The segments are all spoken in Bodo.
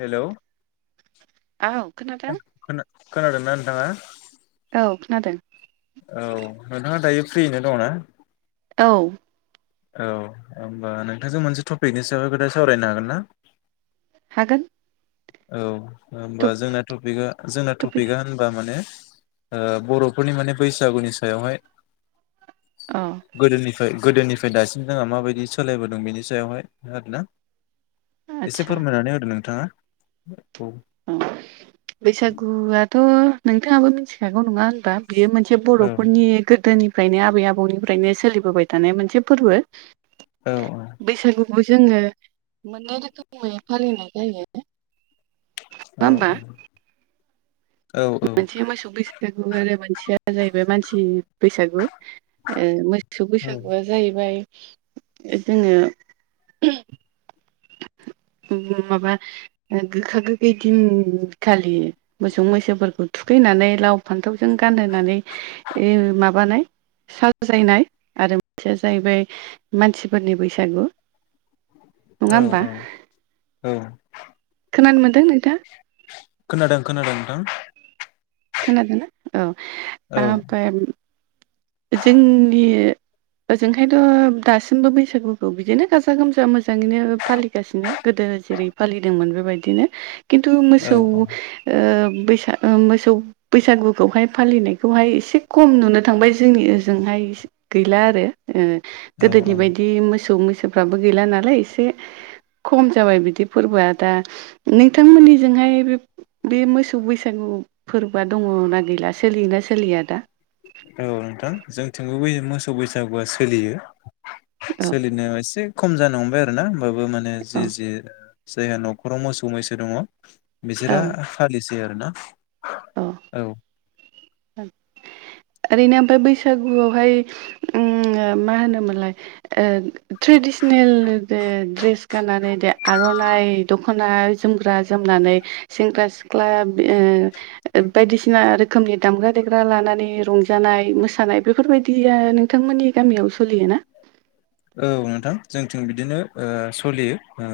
हेलौ औ खोनादों खोनादोंना नोंथांङा औ खोनादों। औ नोंथाङा दायो फ्रियैनो दं ना? औ। औ होमबा नोंथांजों मोनसे टपिकनि सायावहाय खोथा सावरायनो हागोन ना? हागोन औ होमबा जोंना तपिक जोंना टपिक टपिकआ होनबा माने ओ बर'फोरनि माने बैसागुनि सायावहाय अ गोदोनिफ्राय गोदोनिफ्राय दासिम जोंहा माबायदि सोलायबोदों बेनि सायावहाय आरोना एसे आदसा फोरमायनानै होदो नोंथाङा औ बैसागुआथ' नोंथाङाबो मिथिखागौ नङा बियो मोनसे औ बर'फोरनि गोदोनि फ्रायनो आबै आबौनिफ्रायनो सोलिबोबाय थानाय मोनसे फोरबो औ बैसागु जोङो मोननै रोखोमै फालिनाय जायो। नङा औ होमबा औ। औ मोनसे मोसौ बेैस बैसागु आरो मोनसेया जाहैबाय मानसि बैसागु मो मोसौ औ बैसागुआ जाहैबाय जोङो। [inaudible] माबा गोखा गोखै दिनखालि मोसौ मैसोफोरखौ फैनानै लाव फान्थावजों गानहोनानै माबानाय साजायनाय आरो मोनसेया जाहैबाय मानसिफोरनि बैसागु नङा औ होमबा औ औ। खोनानो मोनदों नोंथां। खोनादों खोनादों नोंथां। खोनादोंना औ औ ओमफ्राय [inaudible] जोंनि ओजोंहायथ' दासिमबो बैसागुखौ बिदिनो गाजा गोमजा मोजाङैनो फालिगासिनो गोदो जेरै फालिदोंमोन बेबायदिनो खिन्थु मोसौ औ ओ बैसाग ओ मोसौ बैसागुखौहाय फालिनायखौहाय एसे खम नुनो थांबाय जोंनि ओजोंहाय गैला आरो ओ औ गोदोनि औ बायदि मोसौ मैसोफ्राबो गैला नालाय एसे खम जाबाय बिदि फोरबोआ दा नोंथांमोननिजोंहाय बे बे मोसौ बैसागु फोरबोआ दङना गैला सोलियोना सोलिया दा? औ नोंथां जोंथिंबो बै मोसौ बैसागुआ सोलियो। औ सोलिनोयाव एसे खम जानो हमबाय आरोोना होमबाबो माने औ जि जि जायहा न'खराव मोसौ मैसो दङ औ बिसोरा फालिसै आरोना। औ औ। ओरैनो ओमफ्राय बैसागुआवहाय उम मा होनोमोनलाय ओ ट्रेदिसनेल द ड्रेस गाननानै दे आर'नाइ दख'ना जोमग्रा जोमनानै सेंग्रा सिख्ला बेओ बायदि सिना रोखोमनि दामग्रा देग्रा लानानै रंजानाय मोसानाय बेफोरबायदिया नोंथांमोननि गामियाव सोलियोना? औ नोंथां जोंथिं बिदिनो ओ सलियो ओ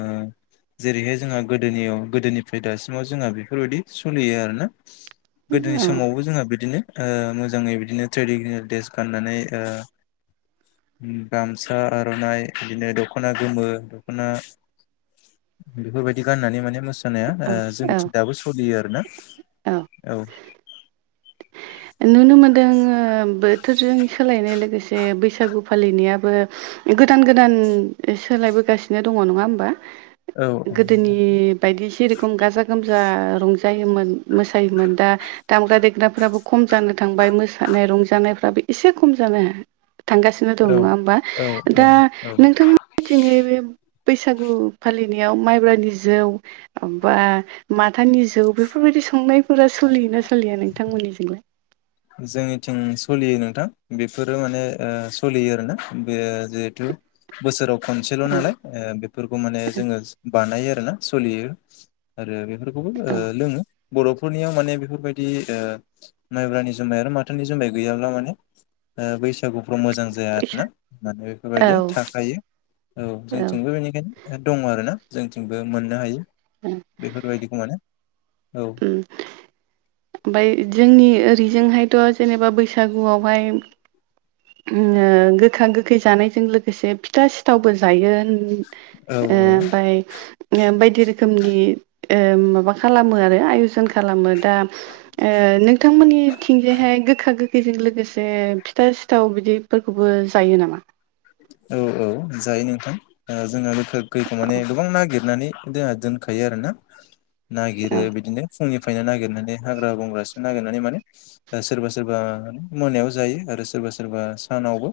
जेरैहाय जोंहा गोदोनियाव गोदोनिफ्राय दासिमाव जोंहा बेफोरबायदि सोलियो आरोना गोदोनि औ समावबो जोंहा बिदिनो ओ मोजाङै बिदिनो ट्रेडिसनेल दड्रेस ओ गाननानै ओ गामसा फथा आर'नाइ बिदिनो दख'ना गोमो दख'ना बेफोरबायदि गाननानै माने मोसानाया औ ओ औ जोंथिं दाबो सोलियो आरोना। औ। नुनो मोनदों ओ बोथोरजों सोलायनाय लोगोसे बैसागु फालिनायाबो गोदान गोदान सोलायबोगासिनो दङ' नङा होमबा। औ गोदोनि बायदि जिरखम गाजा गोमजा रंजायोमोन मोसा जायोमोन दा दामग्रा देग्राफोराबो खम जानो थांबाय मोसानाय रंजानायफ्राबो एसे खम जानो थांगासिनो दं नङा होमबा? औ औ दा औ नोंथांमोनिथिङै बे बैसागु फालिनायाव माइब्रानि जौ बा माथानि जौ बेफोरबायदि संनाय फुरा सोलियोना सोलिया नोंथांमोननिजोंलाय? जोंनिथिं सलियो नोंथां बेफोरो माने ओ सलियो आरोना बे जिहेथतु बोसोराव खनसेल' नालाय ओ बेफोरखौ माने जोङो बानायो आरोना सलियो आरो औ लोङो बर'फोरनियाव माने बेफोरबायदि ओ माइब्रानि जौ जुमाय आरो माथानि जुमाइ गैयाब्ला माने ओ बैसागु आव मोजां जाया फैसा आरोना माने औ बेफोरबायदिया थाखायो। औ जोंथिंबो बेनिखायनो दङ' आरो ना। जोंथिंबो मोननो हायो बेफोरबायदिखौ माने औ ओमफ्राय जोंनि ओरैजोंहाय थ' जेनेबा बैसागुआवहाय अम ओ गोखा गोखै जानायजों लोगोसे फिथा सिथावबो जायो उम ओ औ औ ओमफ्राय बायदि रोखोम रोखोमनि ओ माबा खालामो आरो आयजन खालामो दा ओ नोंथांमोननि थिंजायहाय गोखा गोखैजों लोगोसे फिथा सिथ सिथाव बिदिफोरखौबो जायो नामा? औ औ जायो नोंथां ओ जोंहा गोखा गोखैखौ औ माने गोबां नागिरनानै दि दोनखायो आरो ना। नागिरो औ बिदिनो फुंनिफ्रायनो नागिरनानै हाग्रा बंग्रासो नागिरनानै माने सोरबा सोरबा मोनायाव जायो आरो सोरबा सोरबा सानावबो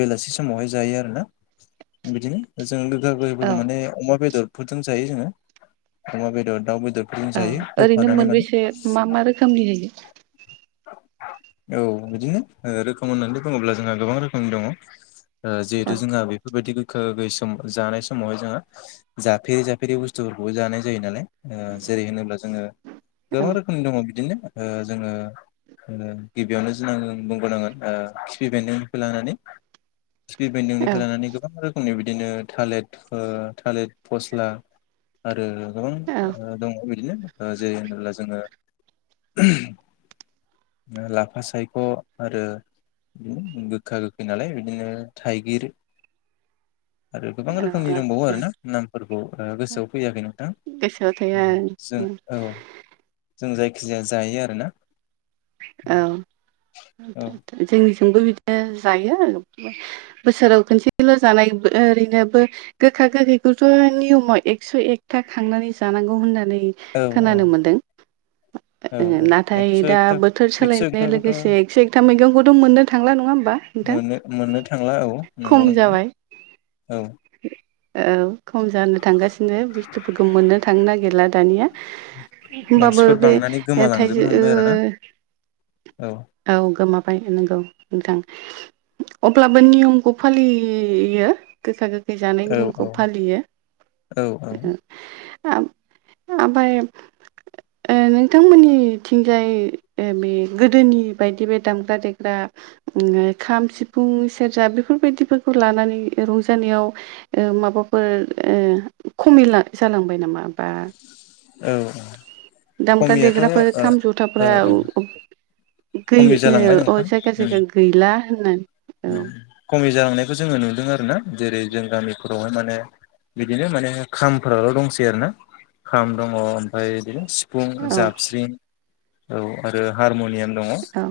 बेलासि समावहाय जायो आरोना। बिदिनो जों गोगा गै फोरखौ औ माने अमा बेदर फुथुम जायो जोङो अमा बेदर दाउ बेदर औ जायो ओरैनो होफानानै माने। मोनबेसे मा मा रोखोमनि होयो? औ बिदिनो रोखोम होननानै बुङोब्ला जोंहा गोबां रोखोमनि दङ ओ औ जिहेथु जोंहा बेफोरबायादि गोगै सम जानाय समावहाय जोङो जाफेरि जाफेरि बुस्थुफोरखौबो जानाय जायो नालाय जेरै होनोब्ला जोङो औ गोबां रोखोमनि दङ बिदिनो जोङो गिबियावनो जोंना आ बुंबावनांगोन खिफि बेन्दों निफाय लानानै खिफि औ बेन्दिंनिफ्राय लानानै गोबां रोखोमनि बिदिनो थालिर थालिर फस्ला आरो गोबां औ ओ दङ बिदिनो जेरै होनोब्ला जोङो [unintelligible] लाफा सायख' आरो गोखा गोखै नालाय बिदिनो थाइगिर आरो गोबां रोखोमनि दंबावो औ आरो ना। नामफोरखौ ओं गोसोआव फैयाखै नोंथां गोसोआव थाया जों औ जों जायखिजाया जायो आरोना। औ औ जोंनिजोंबो बि जायो बोसोराव खनसेल' जानाय ओरैनोबो गोखा गोखै बेखौथ' नियमाव एकस' एकथा खांनानै जानांगौ होननानै औ औ खोनानो औ मोनदों औ नाथाय एकस' दा एकथा बो थोर एकस' सोलायनाय एकथाखौथ' लोगोसे एकस' एकथा मैगंखौथ' मोननो थांला नङा नोंथां मोन-मोननो थांला औ खम नंगौ नंथां जाबाय औ औ खम जानो थांगासिनो बुस्थुफोरखौ मोननो थांनो नागिरला दानिया। होनबाबो मानसिफोर बे बांनानै ओं थाइजौ गोमालांजोबनो ओ हमबाय आरोना औ गोमाबाय नंगौ नोंथां। अब्लाबो नियमखौ फालियो गोखा गोखै जानाय औ नियमखौ औ फालियो औ औ ओमफाय ओं नोंथांमोननिथिंजाय बे गोदोनि बायदि बे दामग्रा देग्रा ओं खाम, सिफुं, सेरजा बेफोर बेफोरबायदिफोरखौ लानानै रंजानायाव ओं माबाफोर ओं खमिला जालांबाय नामा बा औ दामग्रा खमियाथ' ओ देग्राफोर खाम औ जथाफ्रा औ खमि गैया जालांबाय औ नोंथां जायगा उम जायगा गैला होननानै औ खमि जालांनायखौ जोङो नुदों आरो ना जेरै जों गामिफोरावहाय माने बिदिनो माने खामफोराल' दंसै आरो ना। खाम दङ ओमफ्राय बिदिनो सिफुं, जाबस्रिं औ आरो हारमनियाम दङ औ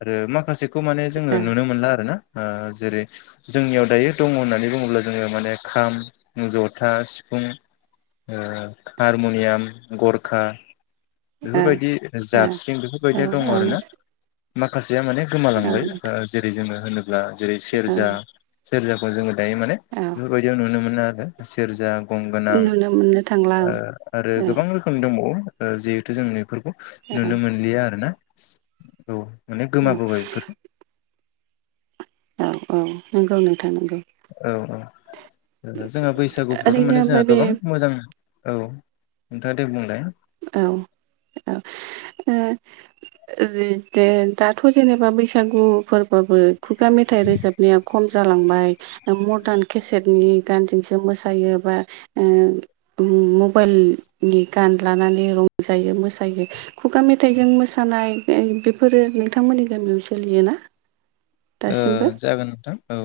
आरो माखासे - खौ माने जोङो नुनो मोनला आरो ना जेरै जोंनियाव दायो दङ होननानै बुङोब्ला जोङो माने खाम, जथा, सिफुं, ओं हारमुनियाम, गरखा बेफोरबायदि जाबस्रिं बेफोरबायदिया ओ दङ आरोना माखासेया माने ओ औ नोंथां औ नोंथां गोमालांबाय जेरै जोङो होनोब्ला जेरै औ सेरजा, सेरजाखौ जोङो दायो माने औ बेफोरबायदियाव नुनो मोनो आरो सेरजा गंगोनां नुनो मोननो थांला औ आरो गोबां रोखोमनि दंबावो जिहेथु जों बेफोरखौ औ नुनो मोनलिया आरो ना औ माने औ गोमाबोबाय बेफोर औ औ नंगौ नोंथां। नंगौ औ औ जोंहा बैसागुफ्रावथ' ओरैनो माने ओमफ्राय जोंहा बे गोबां मोजां औ नोंथाङा दे बुंलाय? औ औ ओं दे दाथ' जेनेबा बैसागु फोरबोबो खुगा मेथाइ रोजाबनाया खम जालांबाय मरदार्न केसेदनि गानजोंसो मोसायो बा ओ मबाइलनि गान लानानै रंजायो, मोसायो खुगा मेथाइजों मोसानाय बेफोरो नोंथांमोननि गामियाव सोलियोना? ओ दासिमबो जागोन नोंथां औ।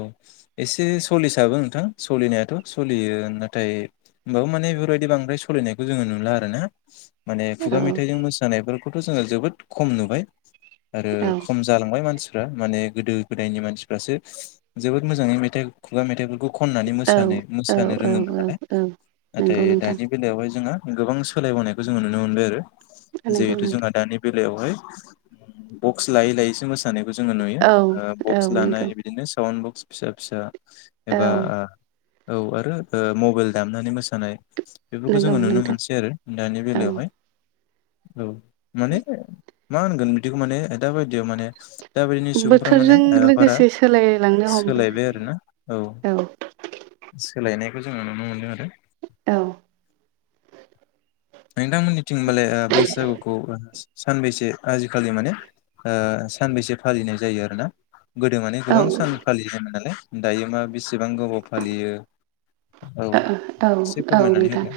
एसे सोलिसाबो नोंथां सोलिनायाथ' सोलियो नाथाय होमबाबो माने बेफोरबायदि बांद्राय सलिनायखौ जोङो नुला आरो ना। माने औ खुगा मेथाइजों मोसानायफोरखौथ' जोङो जोबोद खम नुबाय। आरो खम जालांबाय मानसिफ्रा माने गोदो गोदायनि मानसिफ्रासो जोबोद मोजाङै मेथाइ, खुगा मेथाइफोरखौ खननानै औ मोसानो, औ मोसानो औ रोङोमोन औ नालाय औ नाथाय नंगौ नोंथां दानि बेलायावहाय जोंहा गोबां सोलायबोनायखौ जोङो नुनो मोनबाय आरो नंगौ जिहेथु जोंहा नोंथां दानि बे बेवहाय बक्स लायै लायैसो मोसानायखौ जोङो नुयो। औ औ बक्स नंगौ लानाय बिदिनो साउन्ड बक्स फिसा फिसा औ एबा औ आरो ओ मबाइल दामनानै मोसानाय बेफोरखौ नंगौ जोङो नुनो नोंथां मोनसै आरो दानि औ बेलायावहाय औ माने मा होनगोन बिदिखौ माने दााबायदियाव माने दाबायदिनि नि सुबुंफ्रा माने बोथोरजों बारा लोगोसे सोलायलांनो हमबाय सोलायबाय आरोना औ सोलायनायखौ जोङो नुनो मोनदों आरो। औ नोंथांमोननिथिंबालाय बैसागुखौ सानबैसे आजिखालि माने सानबैसे फालिनाय जायो आरोना गोदो मानै औ गोबां सान फालियोमोन नालाय दायो मा बेसेबां गोबाव फालियो। औ एसे औ फोरमायनानै नोंथां होदो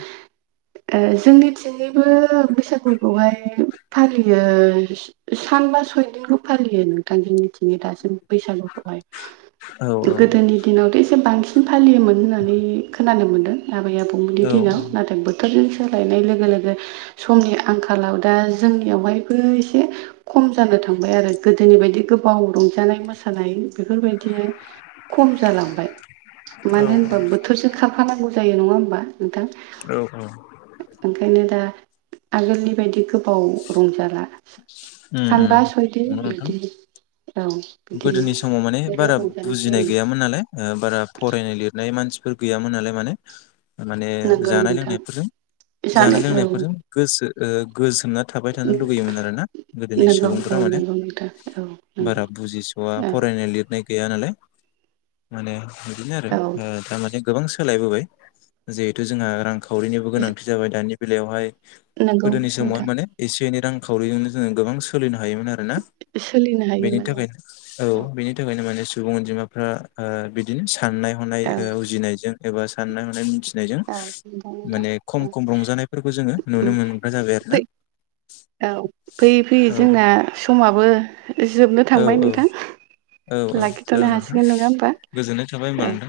ओ जोंनि बिथिंजायबो बैसागुखौहाय फालियो सानबा सयदिनखौ फालियो नोंथां जोंनिथिं दासिम बैसागुखौहाय औ गोदोनि दिनावथ' एसे बांसिन फालियोमोन होननानै खोनानो मोनदों आबै आबौमोननि औ दिनाव नाथाय बोथोरजों सोलायनाय लोगो लोगो समनि आंखालाव दा जोंनियावहायबो एसे खम जानो थांबाय आरो गोदोनि बायदि गोबाव रंजानाय मोसानाय बेफोरबायदि खम जालांबाय औ मानो होनबा बोथोरजों नांगौ जायो नङा होमबा नोंथां औ औ ओंखायनो दा आगोलनि बायदि गो गोबाव रंजाला उम उम सानबा सैदिन नंगौ नोंथां बिदि औ गोदोनि बिदिल' समाव माने बारा रंजानाय बुजिनाय जायो गैयामोन नालाय बारा फरायनाय लिरनाय मानसि बेफोर गैयामोन नालाय माने माने नंगौ जानाय नोंथां लोंनायफोरजों जानाय लोंनायफोरजों गोसो ओ गोसो गो‌जोनो थाबाय थानो लुगैयोमोन आरोना गोदोनि नंगौ सुबुंफोरा औ माने नंगौ नोंथां औ बारा जिस'आ नंगौ फरायनाय लिरनाय गैया नालाय माने बिदिनो आरो औ थारमाने गोबां सोलायबोबाय जिहेथु जोंहा रांखौ रांखावरिनिबो गोनांथि जाबाय दानि बेलायावहाय नंगौ गोदोनि समावहाय नोंथां माने एसे एनै रांखावरिजोंनो जोङो गोबां सोलिनो हायोमोन आरोना सोलिनो हायो बेनि माने औ बिनि थाखायनो माने सुबुं अनजिमाफ्रा बिदिनो साननाय हनाय औ उजिनायजों एबा साननाय हनाय मोन फिनायजों औ नंगौ नोंथां माने खम औ खम रंजानायफोरखौ जोङो नुनो मोनग्रा जाबाय आरो फै ना औ फैयै फैयै औ जोंना समाबो जोबनो औ थांबाय औ औ नोंथां‌ औ जागोन लाखिथ'नो नोंथां हासिगोन नङा होनबा गोजोननाय थाबाय होमबा औ। नोंथां